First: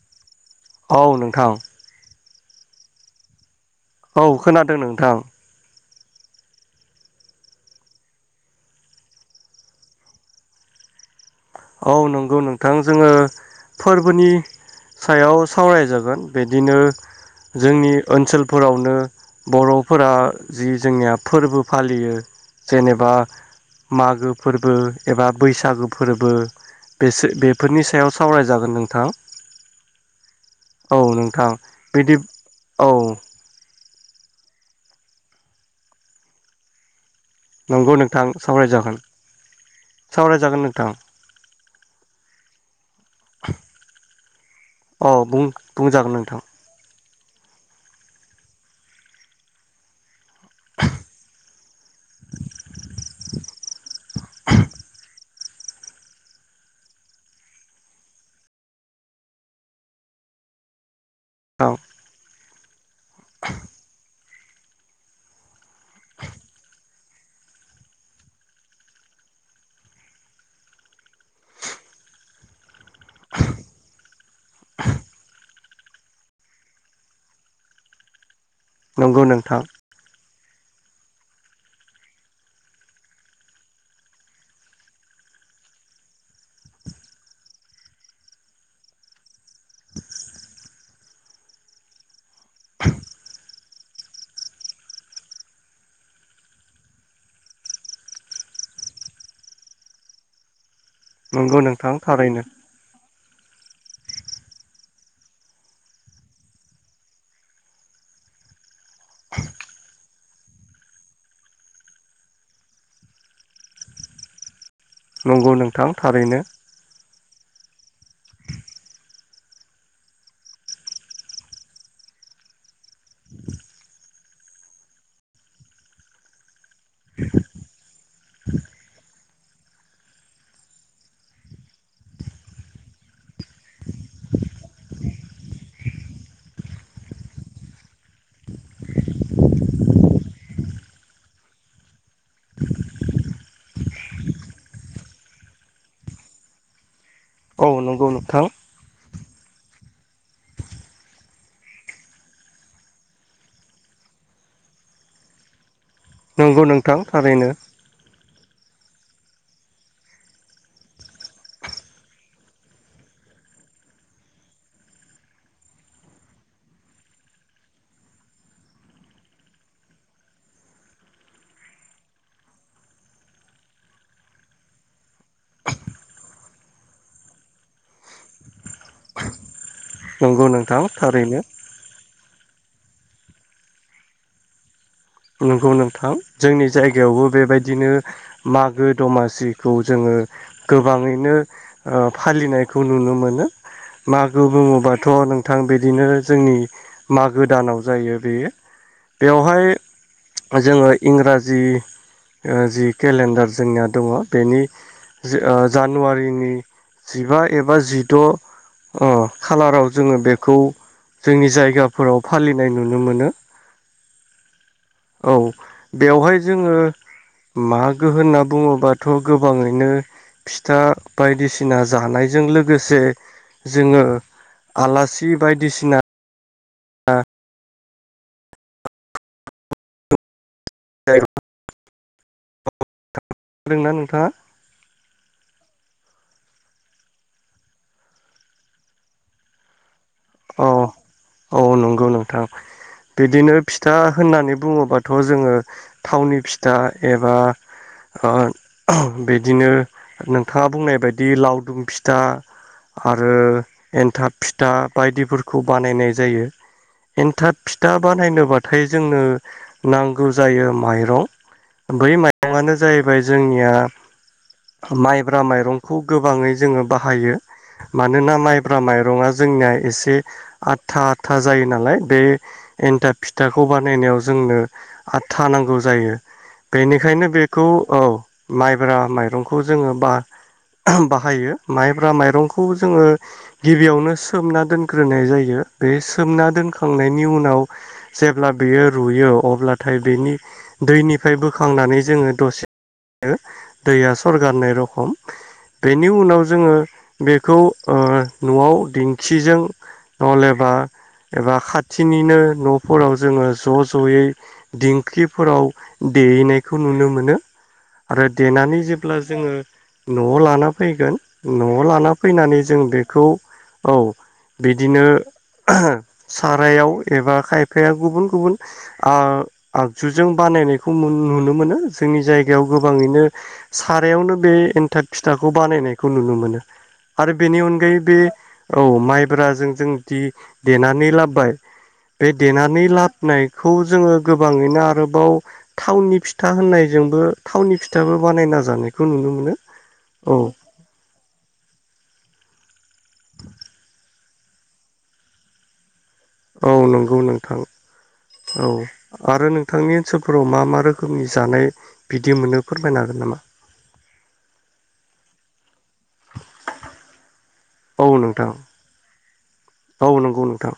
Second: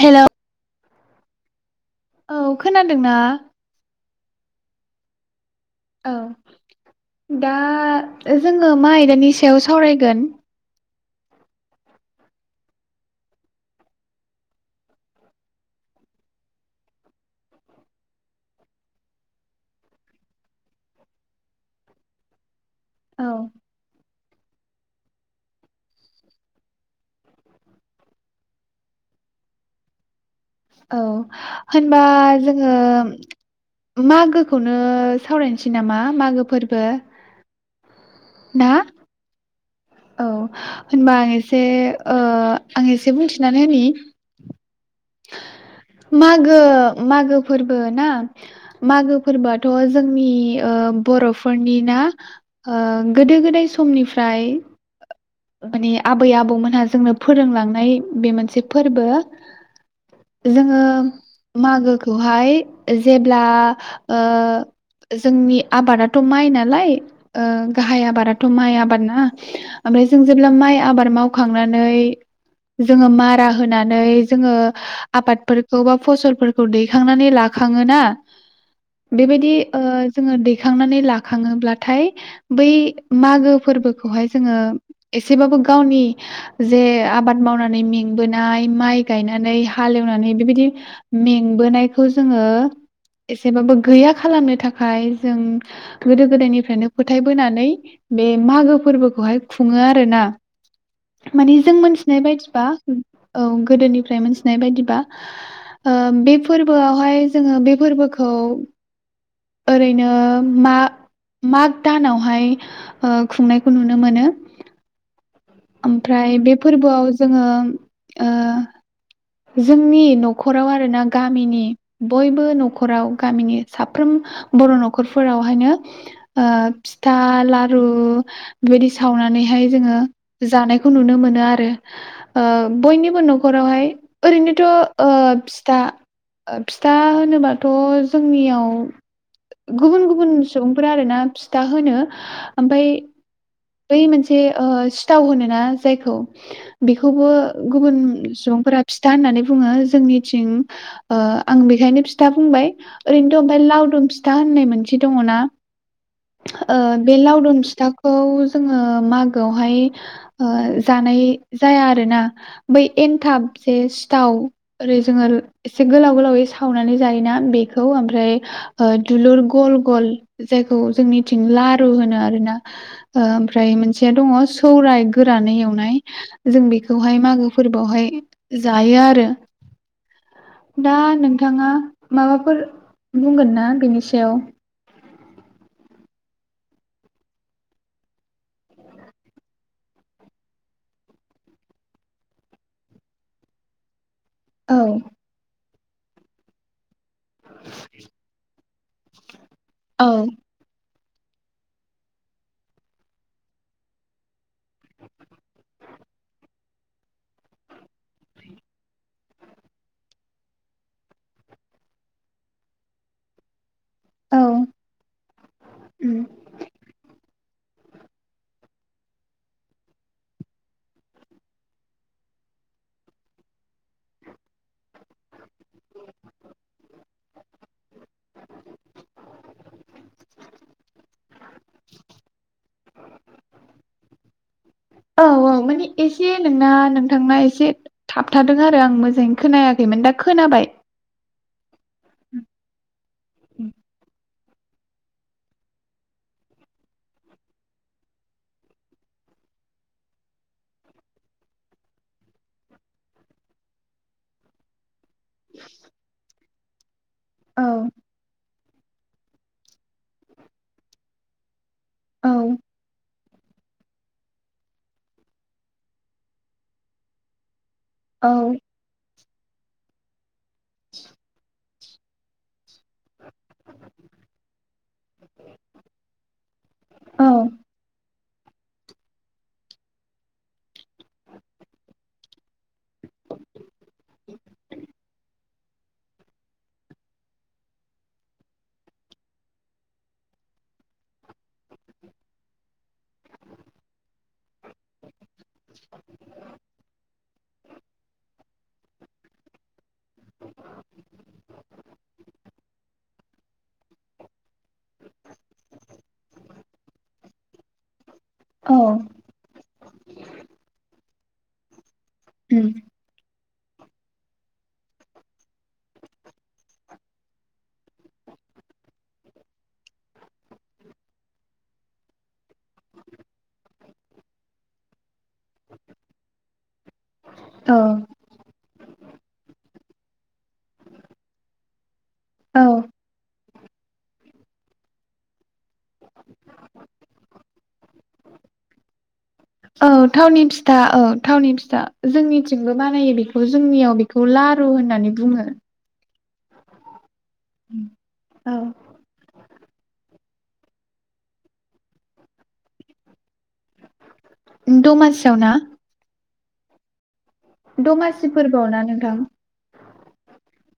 Hello. औ नोंथां। औ खोनादोंना? औ खोनादों नोंथां। औ दा जोङो मा आयदानि सायाव सावरायगोन? औ नंगौ नोंथां जोङो फोरबोनि सायाव सावरायजागोन बिदिनो जोंनि ओनसोलफोरावनो बर'फोरा जि जोंनिया फोरबो फालियो। जेनेबा औ मागो फोरबो एबा बैसागु फोरबो। बेसो बेफोरनि सायाव सावरायजागोन नोंथां। औ नोंथां होनबा बिदि जोङो औ मागो खौनो सावरायनोसै नामा मागो फोरबो। नंगौ नोंथां ना? सावरायजागोन। औ सावरायजागोन नोंथां होनबा आं एसे ओ आं एसे बुंथिनानै होनि। औ बुं बुंजागोन नोंथां। मागो मागो फोरबो ना मागो फोरबोआथ' जों नि ओ बर'फोरनि ना ओ गोदो गोदाय समनिफ्राय माने आबै आबौमोनहा जोंनो फोरोंलांनाय बे मोनसे फोर्बो जोङो औ मागोखौहाय जेब्ला ओ जोंनि आबादाथ' माइ नालाय ओ गाहाय आबादाथ' माइ आबाद ना ओमफ्राय जों जेब्ला माइ आबाद मावखांनानै जोङो मारा होनानै जोङो आबादफोर बबा फसलफोरखौ दैखांनानै लाखाङोना नंगौ बेबायदि नोंथां ओ जोङो दैखांनानै लाखाङोब्लाथाय बै मागो फोर्बोखौहाय जोङो एसेबाबो गावनि जे आबाद मावनानै मेंबोनाय माइ गायनाय नानै हालेवनानै बेबायदि मेंबोनायखौ जोङो एसेबाबो गैया खालामनो थाखाय जों गोदो गोदायनिफ्रायनो फोथायबोनानै बे मागो फोर्बोखौहाय खुङो आरो ना माने नंगौ जों नोंथां मोनथिनाय थारैनो बायदिबा औ गोदोनिफ्राय मोनथिनाय बायदिबा ओ बे फोर्बोआवहाय जोङो बे फोर्बोखौ ओरैनो मा माग दानावहाय ओ खुंनायखौ नुनो मोनो नंगौ नोंथां ओमफ्राय थारैनो बे फोर्बोआव जोङो ओ [unintelligible] जोंनि न'खराव आरोना गामिनि बयबो न'खराव गामिनि साफ्रोम बर' न'खरफोरावहायनो ओ फिथा लारु बेदि सावनानैहाय जोङो जानायखौ नुनो मोनो आरो ओ बयनिबो न'खरावहाय ओरैनोथ' ओ फिथा फिथा होनोबाथ' जोंनियाव गुबुन गुबुन सुबुंफोरा आरोना फिथा होनो ओमफ्राय बै मोनसे ओ सिथाव होनोना जायखौ बेखौबो औ गुबुन नंगौ नोंथां सुबुंफोरा फिथा होननानै बुङो जोंनिथिं ओ आं बेखायनो फिथा बुंबाय ओरैनोथ' ओमफ्राय लावदुम फिथा होननाय मोनसे दङना नंगौ ओ नोंथां बे थारैनो लावदुम फिथाखौ जोङो मागोआवहाय ओ जानाय जाया आरोना बै एन्थाब जे सिथाव ओरै जोङो एसे गोलाव गोलावै सावनानै जायोना बेखौ ओमफ्राय दुलुर गल गल जायखौ जोंनिथिं लारु होनो आरोना ओमफ्राय मोनसेया दङ सौराय गोरानै एवनाय जों बेखौहाय मागो फोर्बोआवहाय जायो आरो नंगौ नोंथां दा थारैनो नोंथाङा माबा फोर बुंगोन ना बेनि सायाव नंगौ नोंथां जोंनि जायगायावबो बेबायदिनो मागो दमासिखौ जोङो गोबाङैनो ओ फालिनायखौ नुनो मोनो मागो औ बुङोबाथ' नोंथां बे बिनो जोंनि मागो दानाव जायो बेयो बेवहाय जोङो इंराजि ओ जि केलेन्डार जोंनिया दङ बेनि ओ जानुवारिनि जिबा एबा जिद' ओ खालाराव जोङो बेखौ जोंनि जायगाफोराव फालिनाय नुनो मोनो औ औ उम बेवहाय जोङो मागो होनना बुङोबाथ' गोबाङैनो फिथा बायदिसिना जानायजों लोगोसे जोङो आलासि बायदिसिना [unintelligible] [inaudible] रोंङो ना नोंथाङा? औ औ माने एसे नोंना नोंथांना एसे थाबथादों आरो आं मोजाङै खोनायाखैमोन दा औ खोनाबाय औ नं गौ नोंथां बिदिनो फिथा होननानै बुङोबाथ' जोङो थावनि फिथा एबा ओ बिदिनो नोंथाङा बुंनाय बायदि लावदुम फिथा आरो एन्थाब फिथा बायदिफोरखौ बानायनाय जायो। एन्थाब औ फिथा बानायनोबा थाय जोंनो नांगौ जायो माइरं बै औ माइरंआनो जाहैबाय जोंनिया माइब्रा माइरंखौ गोबाङै जोङो बाहायो। औ मानोना माइफ्रा माइरङा जोंनिया एसे आथा आथा जायो ना लाय बे एन्था फिथाखौ बानायनायाव जोंनो आथा नांगौ जायो बेनिखायनो औ बेखौ औ माइब्रा माइरंखौ जोङो बा बाहायो माइब्रा माइरंखौ जोङो गिबियावनो सोमना दोनग्रोनाय जायो बे सोमना दोनखांनायनि उनाव जेब्ला बेयो रुयो अब्लाथाय बेनि दैनिफ्राय बोखांनानै जोङो दसे [inaudible] दैया सरगारनाय रखम बेनि उनाव जोङो बेखौ ओ न'आव दिंखिजों नलेबा एबा खाथिनिनो न'फोराव जोङो ज' ज'यै दिंखिफोराव देहैनायखौ नुनो मोनो। आरो औ देनानै जेब्ला जोङो न'आव लाना फैगोन न' लाना फैनानै उम जों बेखौ औ बिदिनो सारायाव एबा खायफाया गुबुन गुबुन आ आगजुजों बानायनायखौ नुनो मोनो जोंनि जायगायाव गोबाङैनो सारायावनो बे एन्थाब फिथाखौ बानायनायखौ नुनो मोनो। आरो बेनि औ अनगायै बे औ माइ ब्रा जों जों दि देनानै लाबोबाय बे औ देनानै लाबोननायखौ जोङो गोबाङैनो आरोबाव थावनि फिथा होननायजोंबो थावनि फिथाबो बानायना जानायखौ नुनो मो औ थावनि फिथा औ थावनि फिथा जोंनि थिंबो बानायो बेखौ जोंनियाव बेखौ लारु होननानै बुङो। औ नंगौ नों थां औ आरो नोंथांनि ओनसोल फोराव मा मा रोखोमनि जानाय बिदि मोनो फोरमायनो हागोन नामा दमासियाव ना? औ दमासि नोंथां फोरबोआव ना नोंथां? बाव नांगौ नोंथां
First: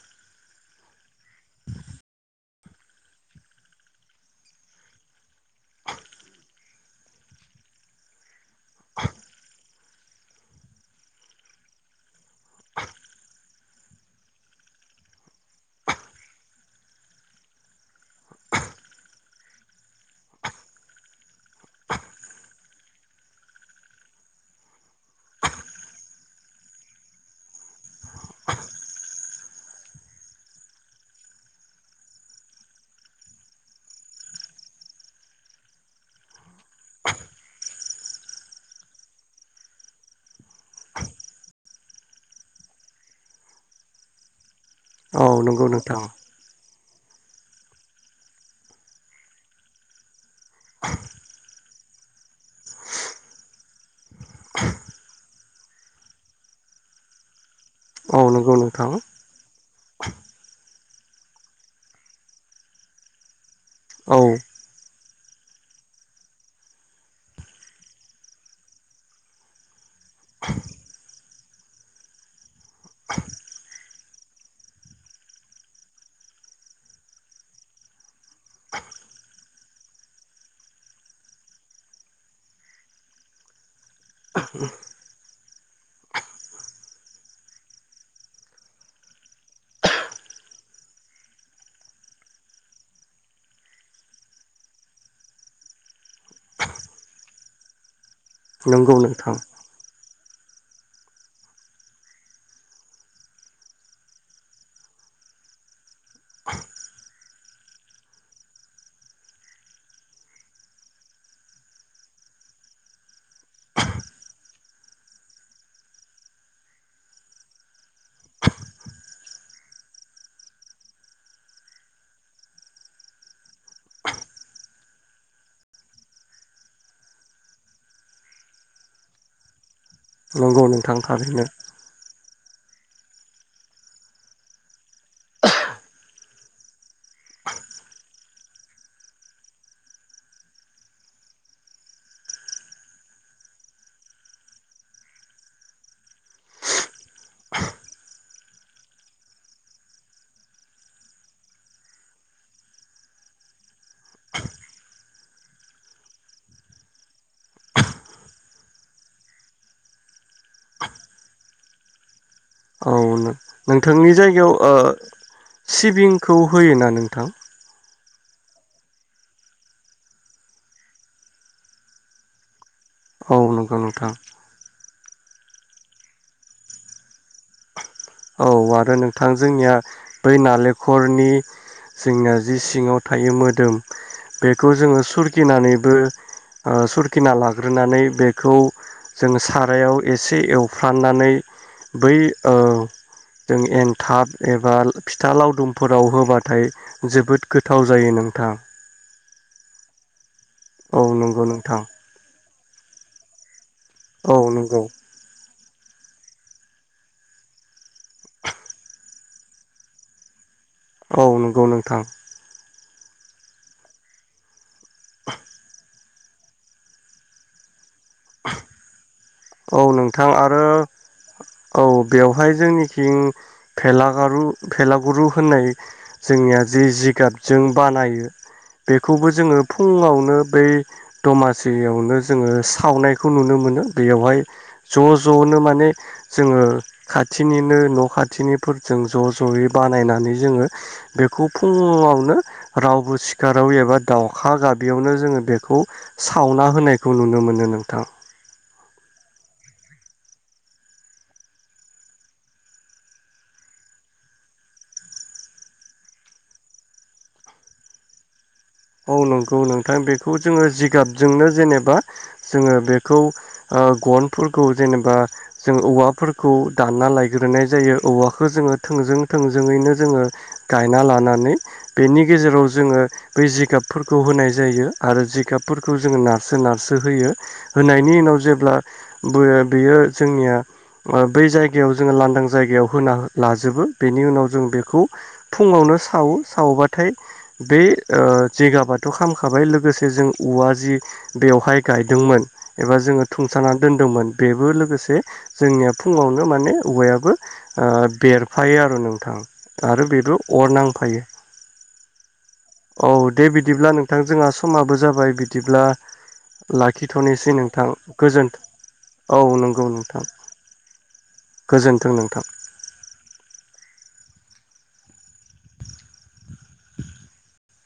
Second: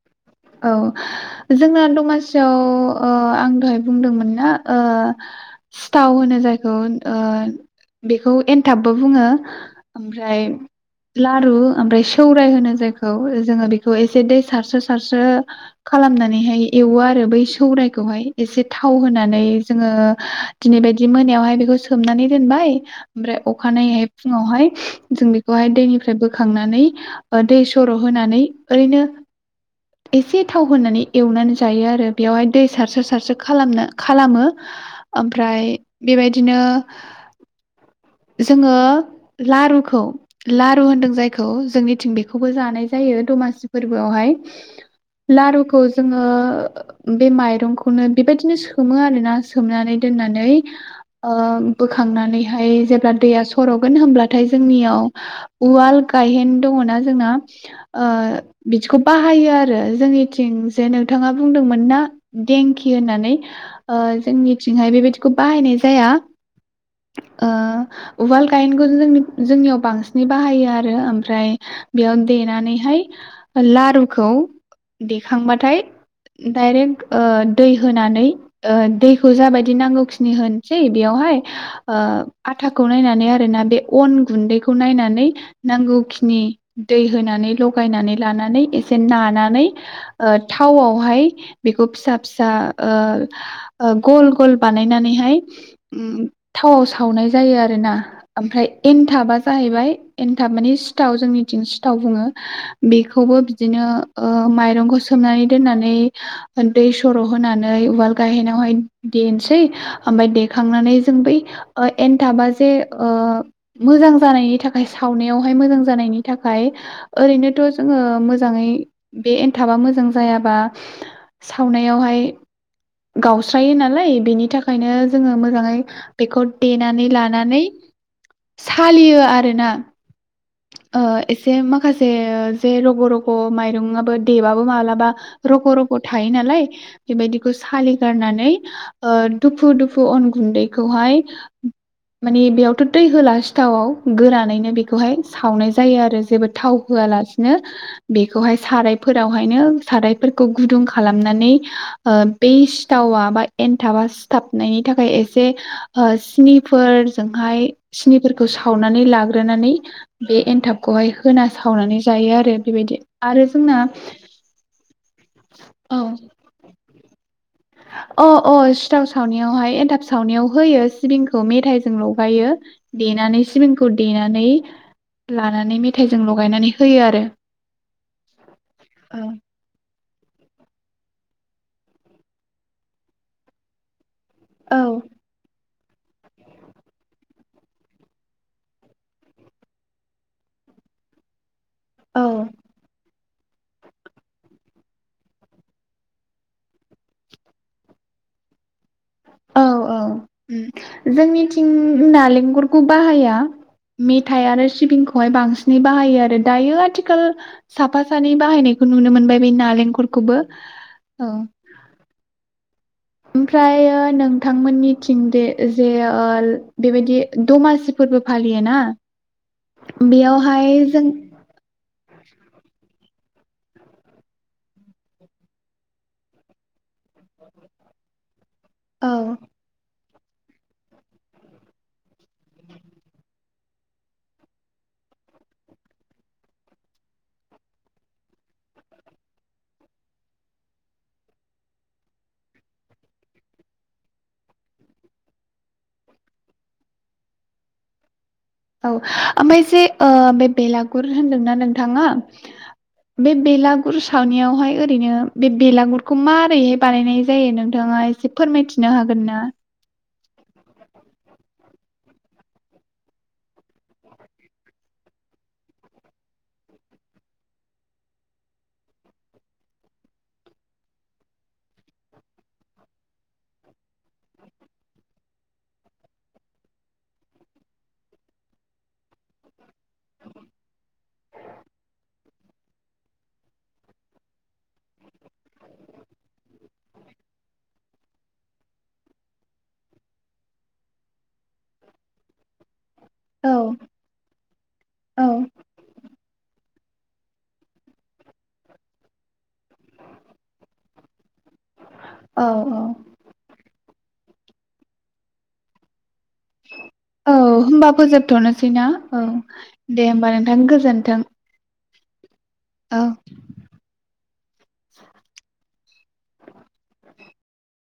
औ जोंना दमासियाव अ आं दहाय बुंदोंमोन ना अ सिथाव होनो जायखौ बेखौ खौ एनथाबबो बुङो ओमफ्राय लारु ओमफ्राय सौराय होनो जायखौ जोङो बेखौ एसे दै सारसोसार सारसो खालामनानैहाय एवो आरो बै सौरायखौहाय एसे थाव होनानै जोङो दिनै बायदि मोनायावहाय बेखौ सोमनानै दोनबाय ओमफ्राय अखानायैहाय फुङावहाय जों बेखौहाय दैनिफ्राय बोखांनानै अ दै सर' होनानै ओरैनो एसे थाव होनानै एवनानै जायो आरो बेयावहाय दै सारसो सारसो खालामनो खालामो ओमफ्राय बेबायदिनो जोङो लारुखौ लारु होनदों जायखौ जोंनिथिं बेखौबो जानाय जायो दमासि फोरबोआवहाय औ [inaudible] नंगौ लारुखौ नोंथां जोङो बे माइरंखौनो बेबायदिनो सोमो आरोना सोमनानै दोननानै नै अ बोखांनानै हाय जेब्ला दैया सर' गोन होमब्ला नाथाय जोंनियाव उवाल गायहेन दङना‌ जोंना [unintelligible] औ नंगौ नोंथां आरो जोंनिथिं जे नोंथाङा बुंदोंमोन ना देंखि होननानै अ औ जोंनिथिंहाय बेबायदि खौ बाहायनाय जाया वाल गायेनखौ जोंनियाव बांसिन नै बाहायो आरो ओमफ्राय बेयाव देनानै हाय ला रुखौ देखांबाथाय डाइरेक्ट अ दै होनानै अ दैखौ जाबाय [unintelligible] नांगौखिनि होनसै बेयावहाय ओ आथाखौ नायनानै आरोना बे अन गुन्दैखौ नायनानै नांगौखिनि दै होनानै लगायनानै लानानै ए से नानानै ओ थावआवहाय बेखौ फिसा फिसा ओ ओ गल गल बानायनानैहाय ओम थावआव सावनाय जायो आरोना ओमफ्राय नंगौ नोंथां एनथाबा जाहैबाय एन्थाब माने सिथाव जोंनिथिं सिथाव बुङो बेखौबो बि दिनो ओ माइरंखौ सोमनानै दोननानै दै सर' होनानै उवाल गायहोनावहाय देनोसै ओमफाय देखांनानै जों बै ओ एनथाबा जे ओ मोजां जानायनि थाखाय सावनायावहाय मोजां जानायनि थाखाय ओरैनोथ' जोङो मो जाङै बे एनथाबा मोजां जायाबा सावनायावहाय गावस्रायो नालाय बेनि थाखायनो जोङो मोजाङै बेखौ देनानै लानानै सालियो आरोना नंगौ नोंथां ओ थारैनो एसे माखासे ओ जे रग' रग' माइरंआबो देबाबो मालाबा रग' रग' थायो नालाय बेबायदिखौ सालिगारनानै ओ दुफु दुफु अन गुन्दैखौहाय माने बेयावथ' दै होला सिथावाव गोरानैनो बेखौहाय सावनाय जायो आरो जेबो थाव होआलासिनो बेखौहाय सारायफोरावहायनो सारायफोरखौ गुदुं खालामनानै ओ बै सिथावा बा एनथाबा सिथाबनायनि थाखाय एसे ओ सिनिफोरजोंहाय सिनिफोरखौ सावनानै लाग्रोनानै बे एनथाबखौहाय होना सावनानै जायो आरो औ बेबायदि आरो जोंना नोंथांनि जायगायाव ओ औ सिबिंखौ होयोना नोंथां अ अ सिथाव सावनायावहाय एन्थाब सावनायाव होयो सिबिंखौ मेथाइजों लगायो औ देनानै नंगौ सिबिंखौ नोंथां देनानै लानानै मेथाइजों लगायनानै होयो आरो औ आरो औ नोंथां जोंनिया बै नालेखरनि जोंना जि सिङाव थायो मोदोम बेखौ जोङो सुरगिनानै बो ओ सुरखिना लाग्रोनानै बेखौ जोङो सारायाव एसे एवफ्रामनानै बै औ ओ जों एनथाब एबा फिथा लावदुमफोराव होबाथाय जोबोद गोथाव जायो नोंथां औ औ उम औ नंगौ जोंनिथिं नोंथां नालेंगर खौ बाहाया औ मेथाइ आरो नंगौ सिबिंखौहाय बां बे बाहायो आरो दायो आथिखाल साफा सानै बाहायनायखो नुनो मोनबाय बै नालेंखलरखौबो औ नोंगौ नोंथां ओमफ्रायो नोंथांमोननि थिं दे ओजे ओल बेबायदि दमासि फोरबो फालियो ना औ नोंथां आरो औ अ बेवहाय जोंनिखिं भेलागारु भेलागुरु होननाय जोंनिया जि जिगाबजों बानायो औ बेखौबो जोङो फुङाव बो बै दमासियावनो जोङो सावनायखौ नुनो मोनो। बेवहाय ज' ज'नो माने जोङो खाथिनिनो न' खाथिनिफोरजों ज' ज'यै बानायनानै जोङो बेखौ फुङावनो रावबो सिखाराव एबा दावउखा गाबियावनो जोङो बेखौ सावना होनायखौ नुनो मोनो नोंथां। औ ओमफाय जे बे बेलागुर होन्दोंना नोंथाङा बे बेलागुर सावनायावहाय ओरैनो बे बेलागुरखौ मारैहाय बानायनाय जायो नोंथाङा एसे फोरमायथिनो हागोनना? खौ जोङो जिगाबजोंनो जेनेबा जोङो बेखौ गनफोरखौ जेनेबा जों औवाफोरखौ दानना लायग्रोनाय जायो औवाखो जोङो थोंजों थोंजोङैनो जोङो गायना लानानै बेनि गेजेराव जोङो बे जिगाबफोरखौ होनाय जायो आरो जिगाबफोरखौ जोङो नारसो नारसो होयो होनायनि उनाव जेब्ला बो बेयो जोंनिया बै जायगायाव जोङो लानदां जायगायाव होना लाजोबो बेनि उनाव जों बेखौ फुङावनो सावो सावबाथाय बे जिगाबाथ' खामखाबाय लोगोसे जों औवा जि बेवहाय गायदोंमोन एबा जोङो औ थुंसानानै दोनदोंमोन बेबो लोगोसे औ जोंनिया फुङावनो माने औवायाबो ओ बेरफायो आरो नोंथां आरो बेबो अर नांफायो। औ औ दे बिदिब्ला नोंथां जोंहा समाबो जाबाय बिदिब्ला औ लाखिथ'नोसै नोंथां होमबा गोजोन फोजोबथ'नोसैना औ दे होमबा नोंथां गोजोन्थों। गोजोन्थों नोंथां। औ [inaudible]